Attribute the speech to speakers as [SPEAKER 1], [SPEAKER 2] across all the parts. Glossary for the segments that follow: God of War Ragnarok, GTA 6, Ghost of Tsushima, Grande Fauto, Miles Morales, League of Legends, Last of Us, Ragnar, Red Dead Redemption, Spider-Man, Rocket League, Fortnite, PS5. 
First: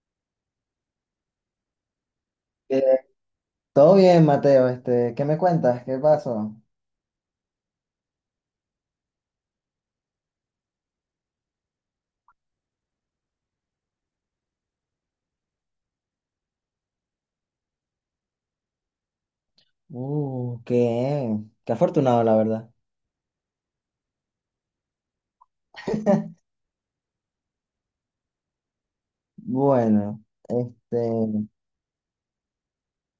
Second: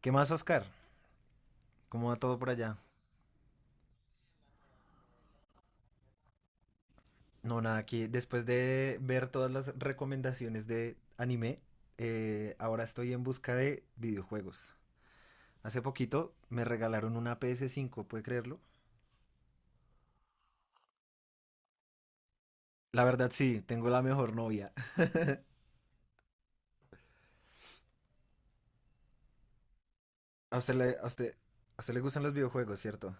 [SPEAKER 1] ¿Qué más, Oscar? ¿Cómo va todo por allá?
[SPEAKER 2] Eh, Todo bien, Mateo, ¿qué me cuentas? ¿Qué pasó?
[SPEAKER 1] No, nada, aquí después de ver todas las recomendaciones de anime, ahora estoy en busca de videojuegos. Hace poquito me regalaron una PS5, ¿puede creerlo?
[SPEAKER 2] Uh, qué, Qué afortunado, la verdad.
[SPEAKER 1] La verdad sí, tengo la mejor novia.
[SPEAKER 2] Bueno,
[SPEAKER 1] A usted le,
[SPEAKER 2] este,
[SPEAKER 1] a usted, a usted le gustan los videojuegos, ¿cierto?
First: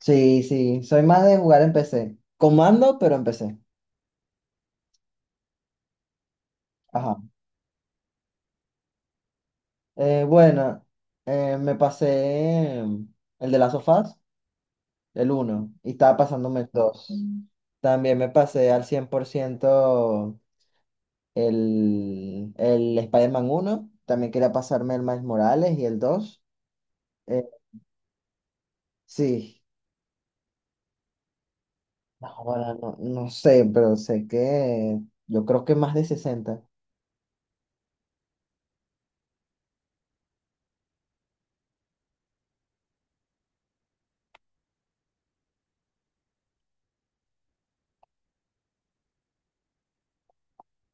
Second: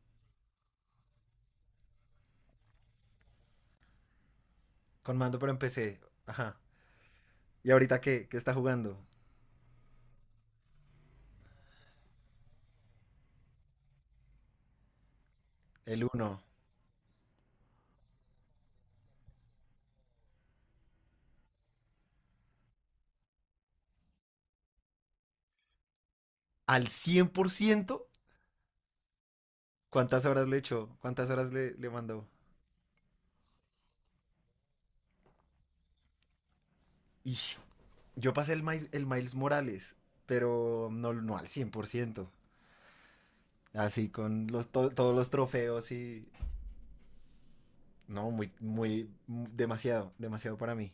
[SPEAKER 2] sí, sí, soy más de jugar en PC. Comando, pero en PC.
[SPEAKER 1] Con mando pero en empecé. Ajá.
[SPEAKER 2] Ajá.
[SPEAKER 1] ¿Y ahorita qué? ¿Qué está jugando?
[SPEAKER 2] Eh, bueno, Me pasé el de las sofás, el uno, y
[SPEAKER 1] El
[SPEAKER 2] estaba
[SPEAKER 1] uno.
[SPEAKER 2] pasándome el dos. También me pasé al 100% el Spider-Man 1. También quería pasarme el Miles Morales y el dos.
[SPEAKER 1] ¿Al cien
[SPEAKER 2] Eh,
[SPEAKER 1] por ciento?
[SPEAKER 2] sí.
[SPEAKER 1] ¿Cuántas horas le echó? ¿Cuántas horas le mandó?
[SPEAKER 2] Ahora no, no sé, pero sé que yo creo que más de sesenta.
[SPEAKER 1] Ix, yo pasé el Miles Morales, pero no al cien por ciento. Así con todos los trofeos y... No, muy, demasiado, demasiado para mí.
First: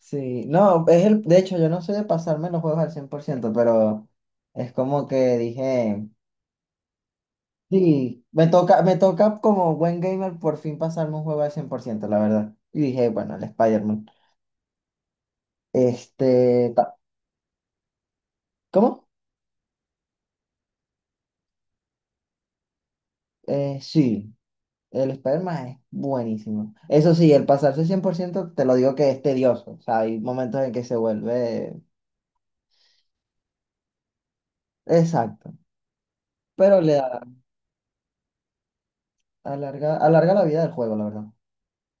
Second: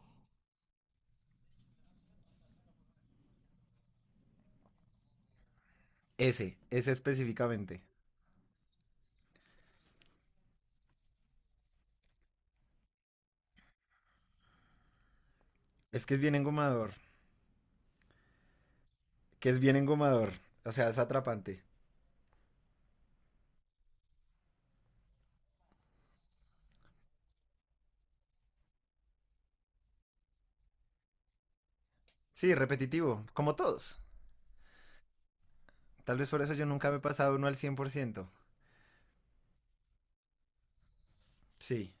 [SPEAKER 2] Sí, no, es el, de hecho yo no soy de pasarme los juegos al cien por ciento, pero es como que dije,
[SPEAKER 1] Ese específicamente.
[SPEAKER 2] sí, me toca como buen gamer por fin pasarme un juego al cien por ciento, la verdad. Y dije, bueno, el Spider-Man.
[SPEAKER 1] Es que es bien
[SPEAKER 2] Este,
[SPEAKER 1] engomador,
[SPEAKER 2] ta- ¿Cómo?
[SPEAKER 1] que es bien engomador. O sea, es atrapante.
[SPEAKER 2] Sí, el Spider-Man es buenísimo. Eso sí, el pasarse 100% te lo digo que es tedioso, o sea, hay momentos en que se vuelve...
[SPEAKER 1] Sí, repetitivo, como todos.
[SPEAKER 2] Exacto,
[SPEAKER 1] Tal vez por eso yo
[SPEAKER 2] pero
[SPEAKER 1] nunca
[SPEAKER 2] le
[SPEAKER 1] me he
[SPEAKER 2] da...
[SPEAKER 1] pasado uno al cien por ciento.
[SPEAKER 2] Alarga, alarga la vida del juego, la verdad.
[SPEAKER 1] Sí,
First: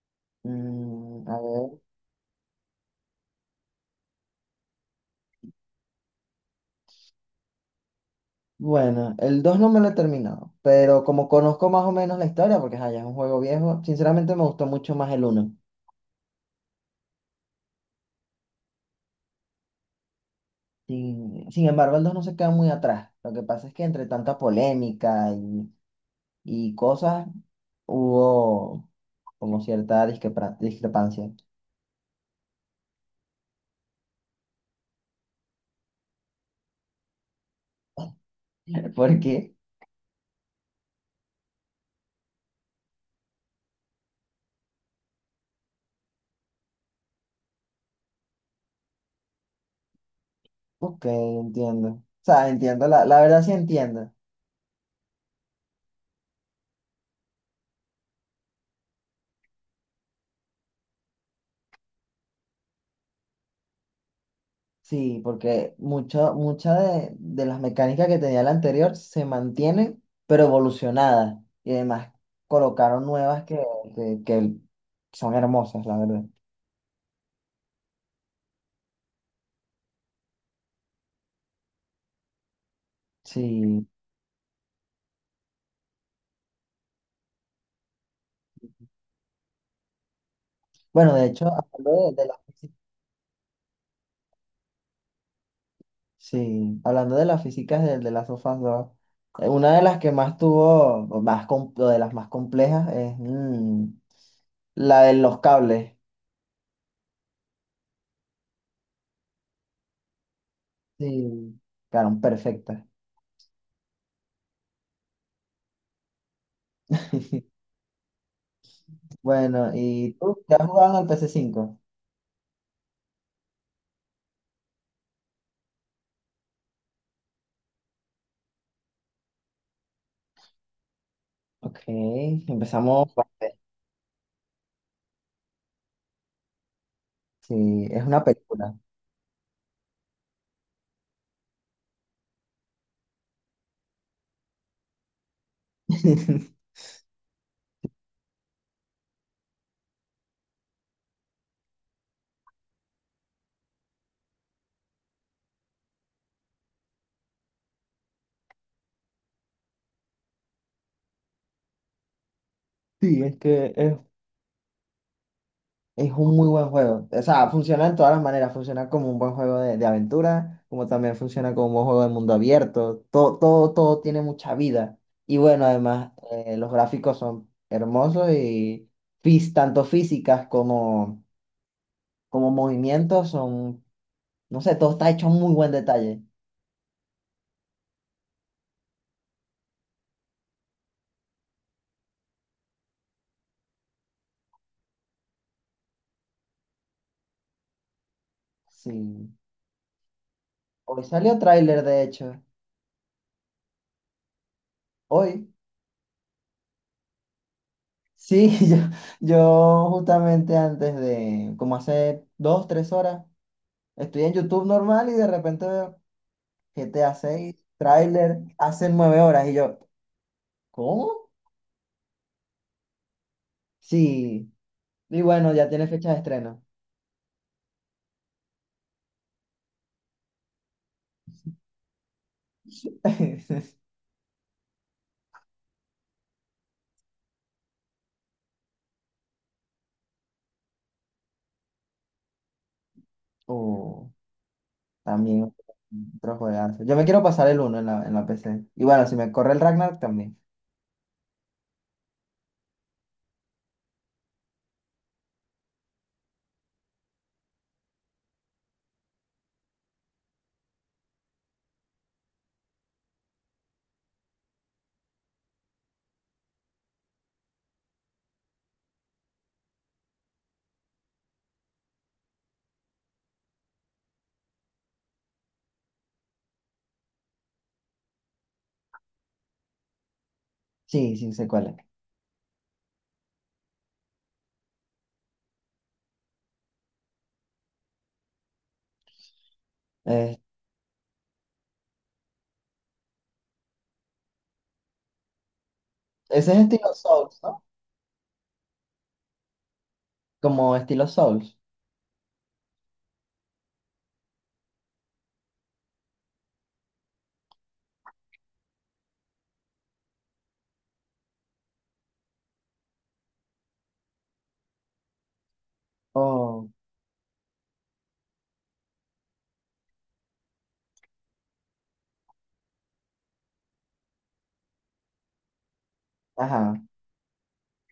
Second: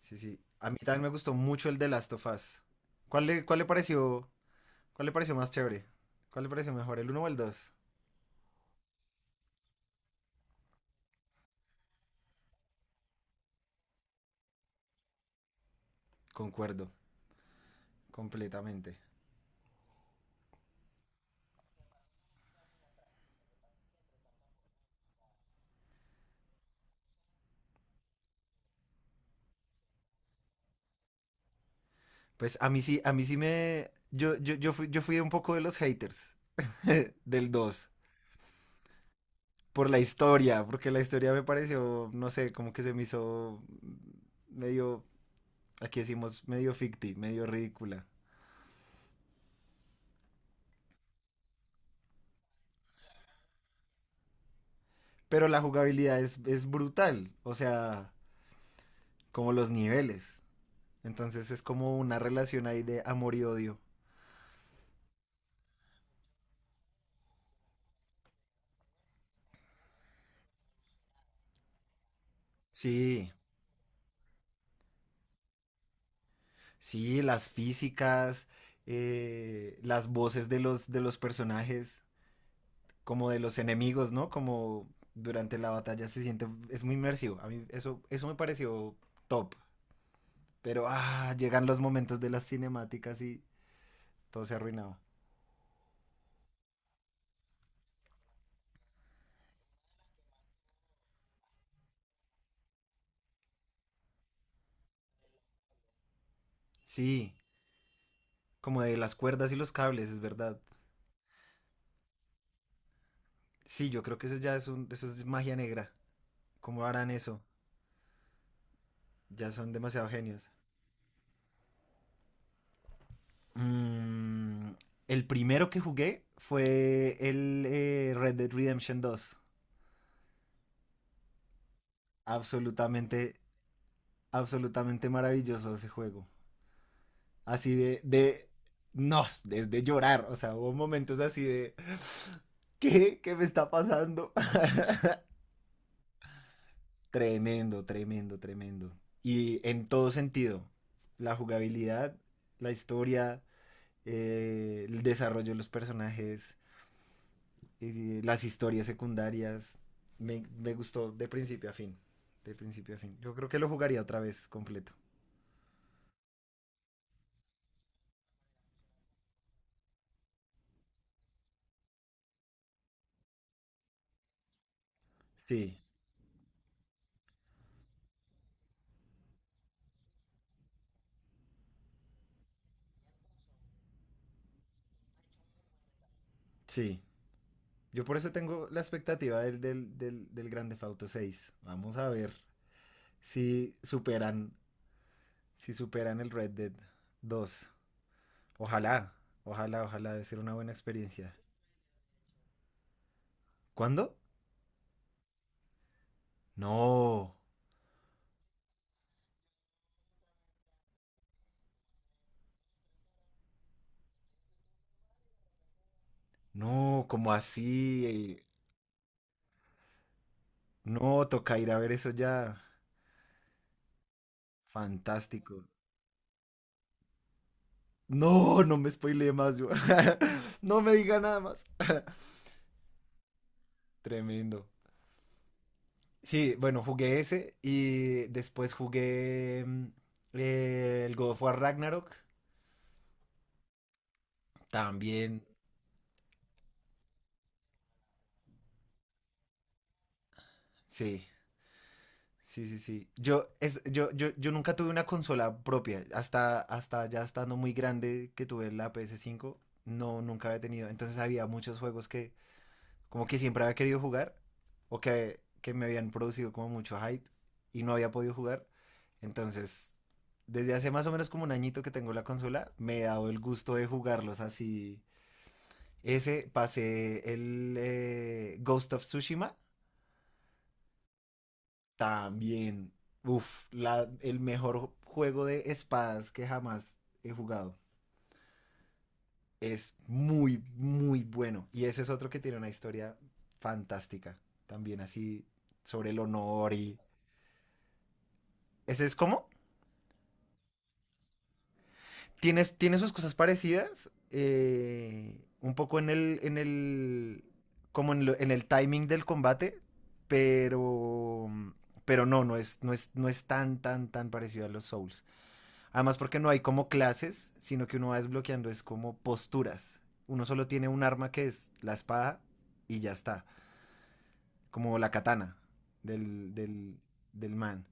[SPEAKER 1] sí, sí. A mí también me gustó
[SPEAKER 2] A
[SPEAKER 1] mucho el
[SPEAKER 2] ver.
[SPEAKER 1] de Last of Us. ¿Cuál le, cuál le pareció, ¿cuál le pareció más chévere? ¿Cuál le pareció mejor, el uno o el dos?
[SPEAKER 2] Bueno, el 2 no me lo he terminado, pero como conozco más o menos la historia, porque ajá, ya es un juego viejo, sinceramente me gustó mucho más el uno.
[SPEAKER 1] Concuerdo completamente.
[SPEAKER 2] Sin embargo, el 2 no se queda muy atrás. Lo que pasa es que entre tanta polémica y, y cosas, hubo como cierta discrepancia.
[SPEAKER 1] Pues a mí sí me... yo fui un poco de los haters del dos.
[SPEAKER 2] Porque,
[SPEAKER 1] Por la historia, porque la historia me pareció, no sé, como que se me hizo medio, aquí decimos, medio ficti, medio ridícula.
[SPEAKER 2] ok, entiendo. O sea, entiendo, la verdad sí entiendo.
[SPEAKER 1] Pero la jugabilidad es brutal, o sea, como los niveles. Entonces es como una relación ahí de amor y odio.
[SPEAKER 2] Sí, porque mucha de las mecánicas que tenía la anterior se mantienen, pero evolucionadas. Y además colocaron
[SPEAKER 1] Sí,
[SPEAKER 2] nuevas que son hermosas, la verdad.
[SPEAKER 1] sí, las físicas, las voces de de los personajes, como de los
[SPEAKER 2] Sí.
[SPEAKER 1] enemigos, ¿no? Como durante la batalla se siente, es muy inmersivo. A mí eso me pareció top. Pero
[SPEAKER 2] Bueno, de
[SPEAKER 1] ah,
[SPEAKER 2] hecho,
[SPEAKER 1] llegan los
[SPEAKER 2] hablando
[SPEAKER 1] momentos
[SPEAKER 2] de
[SPEAKER 1] de
[SPEAKER 2] las
[SPEAKER 1] las
[SPEAKER 2] físicas,
[SPEAKER 1] cinemáticas y todo se arruinaba.
[SPEAKER 2] sí, hablando de las físicas de las sofás 2, una de las que más tuvo, o de las más complejas es la de los cables.
[SPEAKER 1] Sí, como de las cuerdas y los cables, es verdad.
[SPEAKER 2] Sí, quedaron perfectas.
[SPEAKER 1] Sí, yo creo que eso ya es eso es magia negra. ¿Cómo harán eso? Ya
[SPEAKER 2] Bueno,
[SPEAKER 1] son demasiado
[SPEAKER 2] ¿y tú?
[SPEAKER 1] genios.
[SPEAKER 2] ¿Ya has jugado al P C cinco?
[SPEAKER 1] Mm, el primero que jugué fue el Red Dead Redemption dos.
[SPEAKER 2] Ok, empezamos
[SPEAKER 1] Absolutamente,
[SPEAKER 2] fuerte.
[SPEAKER 1] absolutamente maravilloso ese juego. así
[SPEAKER 2] Sí,
[SPEAKER 1] de,
[SPEAKER 2] es una
[SPEAKER 1] de,
[SPEAKER 2] película.
[SPEAKER 1] no, desde llorar, o sea, hubo momentos así de, ¿qué? ¿Qué me está pasando? Tremendo, tremendo, tremendo. Y en todo sentido, la jugabilidad, la historia, el desarrollo de los personajes, las historias secundarias, me gustó de principio a fin, de principio a fin.
[SPEAKER 2] Sí,
[SPEAKER 1] Yo
[SPEAKER 2] es
[SPEAKER 1] creo que lo
[SPEAKER 2] que
[SPEAKER 1] jugaría otra vez completo.
[SPEAKER 2] es un muy buen juego. O sea, funciona en todas las maneras. Funciona como un buen juego de aventura, como también funciona como un buen juego de mundo abierto. Todo, todo, todo tiene mucha vida. Y bueno,
[SPEAKER 1] Sí,
[SPEAKER 2] además, los gráficos son hermosos y tanto físicas como, como movimientos son, no sé, todo está hecho en muy buen detalle.
[SPEAKER 1] sí. Yo por eso tengo la expectativa del Grande Fauto seis. Vamos a ver si superan, si superan el Red Dead dos. Ojalá,
[SPEAKER 2] Sí.
[SPEAKER 1] ojalá, ojalá, debe ser una buena
[SPEAKER 2] Hoy
[SPEAKER 1] experiencia.
[SPEAKER 2] salió tráiler, de hecho.
[SPEAKER 1] ¿Cuándo?
[SPEAKER 2] Hoy.
[SPEAKER 1] No,
[SPEAKER 2] Sí, yo justamente antes de, como hace dos, tres horas, estoy en YouTube normal y de repente veo
[SPEAKER 1] no,
[SPEAKER 2] GTA
[SPEAKER 1] como
[SPEAKER 2] 6, tráiler,
[SPEAKER 1] así?
[SPEAKER 2] hace nueve horas, y yo,
[SPEAKER 1] No,
[SPEAKER 2] ¿cómo?
[SPEAKER 1] toca ir a ver eso ya.
[SPEAKER 2] Sí, y bueno,
[SPEAKER 1] Fantástico.
[SPEAKER 2] ya tiene fecha de estreno.
[SPEAKER 1] No, no me spoileé más, yo. No me diga nada más. Tremendo. Sí, bueno, jugué ese y después jugué el God of War Ragnarok.
[SPEAKER 2] Uh,
[SPEAKER 1] También,
[SPEAKER 2] también otro juegazo. Yo me quiero pasar el uno en en la PC. Y bueno, si me corre el Ragnar también.
[SPEAKER 1] sí. Sí, sí, sí. Yo, es, yo nunca tuve una consola propia. Hasta, hasta ya estando muy grande que tuve la ps cinco, no, nunca había tenido. Entonces había muchos juegos que como que siempre había querido jugar que me habían producido como mucho hype y no había podido jugar. Entonces, desde hace más o menos como un añito que tengo la consola, me he dado el gusto de jugarlos así. Ese pasé el Ghost of Tsushima
[SPEAKER 2] Sí, sí, sé cuál es.
[SPEAKER 1] también, uff, el mejor juego de espadas que jamás he jugado. Es
[SPEAKER 2] Eh,
[SPEAKER 1] muy, muy bueno. Y ese es otro que tiene una historia fantástica. También así sobre el
[SPEAKER 2] ¿Ese es
[SPEAKER 1] honor
[SPEAKER 2] estilo
[SPEAKER 1] y...
[SPEAKER 2] Souls, no?
[SPEAKER 1] Ese es como...
[SPEAKER 2] Como estilo Souls.
[SPEAKER 1] Tiene, tiene sus cosas parecidas. Un poco en el... En el como en el timing del combate. Pero... Pero no es tan, tan, tan parecido a los Souls. Además porque no hay
[SPEAKER 2] Oh,
[SPEAKER 1] como clases, sino que uno va desbloqueando es como posturas. Uno solo tiene un arma que es la espada y ya está, como la katana del,
[SPEAKER 2] ajá.
[SPEAKER 1] del, del man.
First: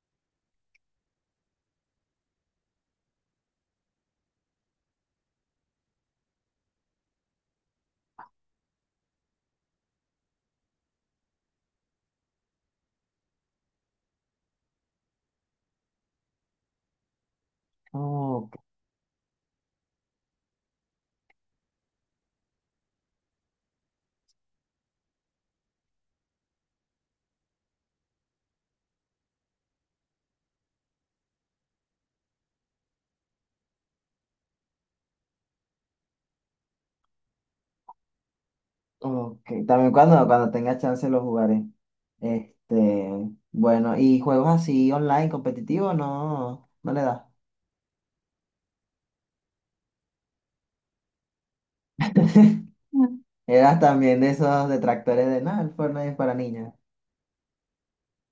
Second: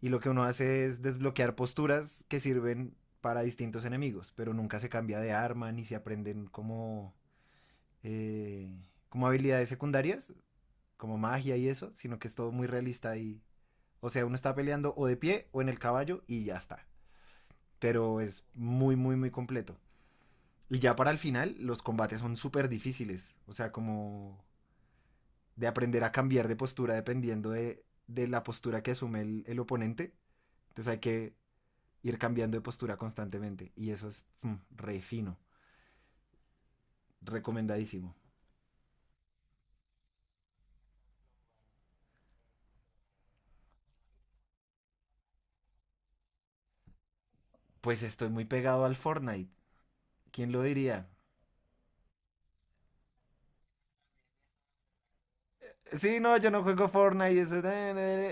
[SPEAKER 1] Y lo que uno hace es desbloquear posturas que sirven para distintos enemigos, pero nunca se cambia de arma ni se aprenden como, eh, como habilidades secundarias, como magia y eso, sino que es todo muy realista y, o sea, uno está peleando o de pie o en el caballo y ya está. Pero es
[SPEAKER 2] Oh,
[SPEAKER 1] muy, muy, muy completo. Y ya para el final, los combates son súper difíciles. O sea, como de aprender a cambiar de postura dependiendo de la postura que asume oponente. Entonces hay que ir cambiando de postura constantemente. Y eso es re fino. Recomendadísimo.
[SPEAKER 2] ok, también cuando, cuando tenga chance lo jugaré. Este, bueno, ¿y juegos así online, competitivos? No, no le das.
[SPEAKER 1] Pues estoy muy pegado al Fortnite. ¿Quién lo diría?
[SPEAKER 2] Mm. Eras también de esos detractores de nada, el Fortnite es
[SPEAKER 1] Sí,
[SPEAKER 2] para
[SPEAKER 1] no, yo no
[SPEAKER 2] niñas.
[SPEAKER 1] juego Fortnite.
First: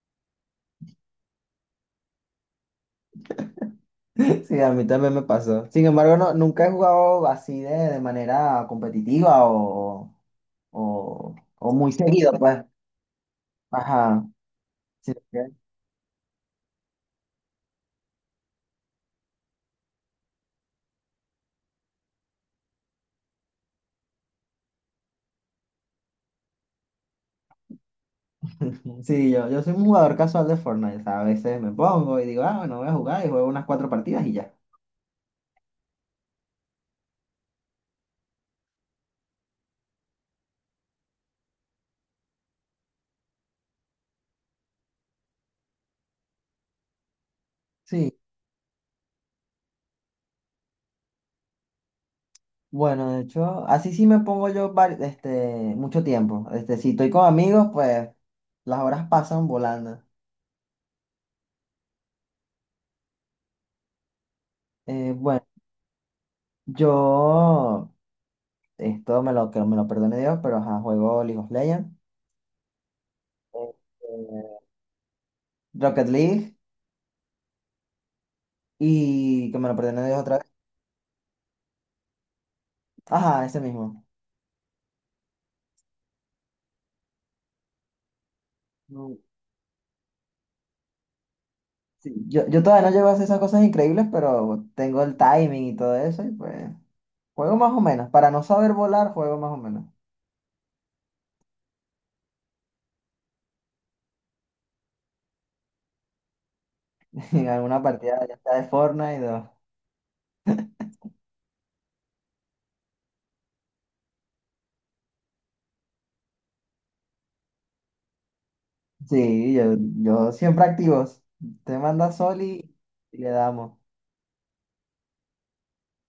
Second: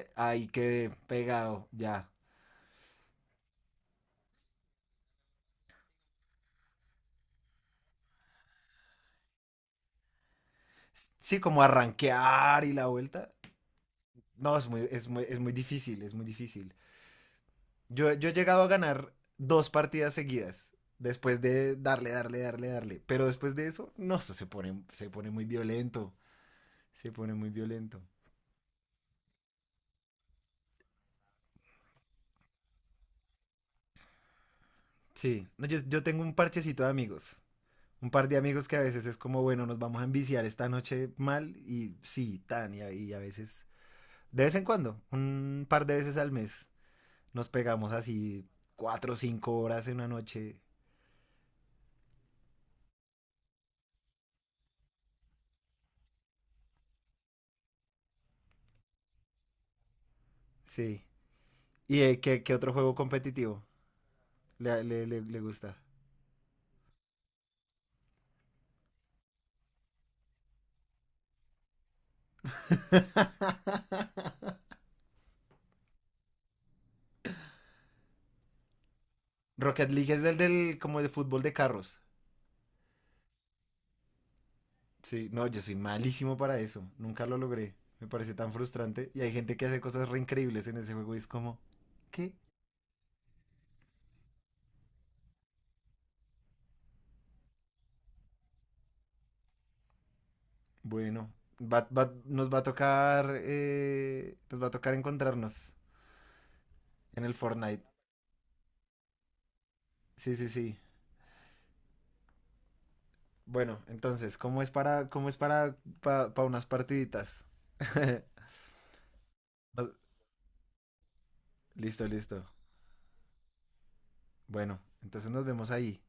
[SPEAKER 1] Eso... Ahí quedé pegado, ya.
[SPEAKER 2] Sí, a mí también me pasó. Sin embargo, no, nunca he jugado así de manera competitiva
[SPEAKER 1] Sí, como
[SPEAKER 2] o muy seguido,
[SPEAKER 1] arranquear
[SPEAKER 2] pues.
[SPEAKER 1] y la vuelta.
[SPEAKER 2] Ajá.
[SPEAKER 1] No, es muy,
[SPEAKER 2] Sí,
[SPEAKER 1] es
[SPEAKER 2] ok.
[SPEAKER 1] muy difícil, es muy difícil. Yo he llegado a ganar dos partidas seguidas. Después de darle, darle, darle, darle. Pero después de eso, no, eso se pone muy violento. Se pone muy violento.
[SPEAKER 2] Sí, yo soy un jugador casual de Fortnite. O sea, a veces me pongo y digo, ah, bueno, voy a jugar y juego unas cuatro partidas y ya.
[SPEAKER 1] Sí, no, yo tengo un parchecito de amigos. Un par de amigos que a veces es como, bueno, nos vamos a enviciar esta noche mal. Y sí, tan, y a veces, de vez en cuando, un par de veces al mes, nos pegamos
[SPEAKER 2] Sí.
[SPEAKER 1] así cuatro o cinco horas en una noche.
[SPEAKER 2] Bueno, de hecho, así sí me pongo yo mucho tiempo. Este, si estoy con amigos, pues las horas pasan volando.
[SPEAKER 1] Sí. ¿Qué, qué otro juego competitivo
[SPEAKER 2] Eh,
[SPEAKER 1] le
[SPEAKER 2] bueno,
[SPEAKER 1] gusta?
[SPEAKER 2] yo, esto me lo, que me lo perdone Dios, pero ajá, juego League of Legends, eh, Rocket League, y que me lo
[SPEAKER 1] Rocket
[SPEAKER 2] perdone
[SPEAKER 1] League
[SPEAKER 2] Dios
[SPEAKER 1] es el
[SPEAKER 2] otra vez.
[SPEAKER 1] del como de fútbol de carros.
[SPEAKER 2] Ajá, ese mismo.
[SPEAKER 1] Sí, no, yo soy malísimo para eso. Nunca lo logré. Me parece tan frustrante.
[SPEAKER 2] No,
[SPEAKER 1] Y hay gente que hace cosas re increíbles en ese juego y es como,
[SPEAKER 2] sí,
[SPEAKER 1] ¿qué?
[SPEAKER 2] yo todavía no llego a hacer esas cosas increíbles, pero tengo el timing y todo eso, y pues juego más o menos. Para no saber volar, juego más o menos.
[SPEAKER 1] Bueno, nos va a tocar, nos va a tocar encontrarnos en el
[SPEAKER 2] En alguna
[SPEAKER 1] Fortnite.
[SPEAKER 2] partida ya está de Fortnite.
[SPEAKER 1] Sí, sí, sí. Bueno, entonces, ¿cómo es para, pa unas partiditas?
[SPEAKER 2] Sí,
[SPEAKER 1] Nos-.
[SPEAKER 2] yo siempre activos. Te
[SPEAKER 1] Listo,
[SPEAKER 2] manda Sol,
[SPEAKER 1] listo.
[SPEAKER 2] y le damos.
[SPEAKER 1] Bueno, entonces nos vemos ahí.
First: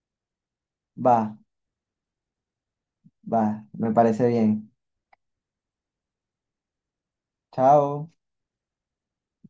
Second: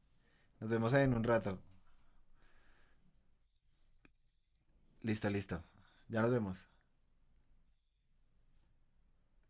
[SPEAKER 1] Nos vemos ahí en
[SPEAKER 2] Va,
[SPEAKER 1] un rato.
[SPEAKER 2] va, me parece bien.
[SPEAKER 1] Listo, listo. Ya nos vemos.
[SPEAKER 2] Chao.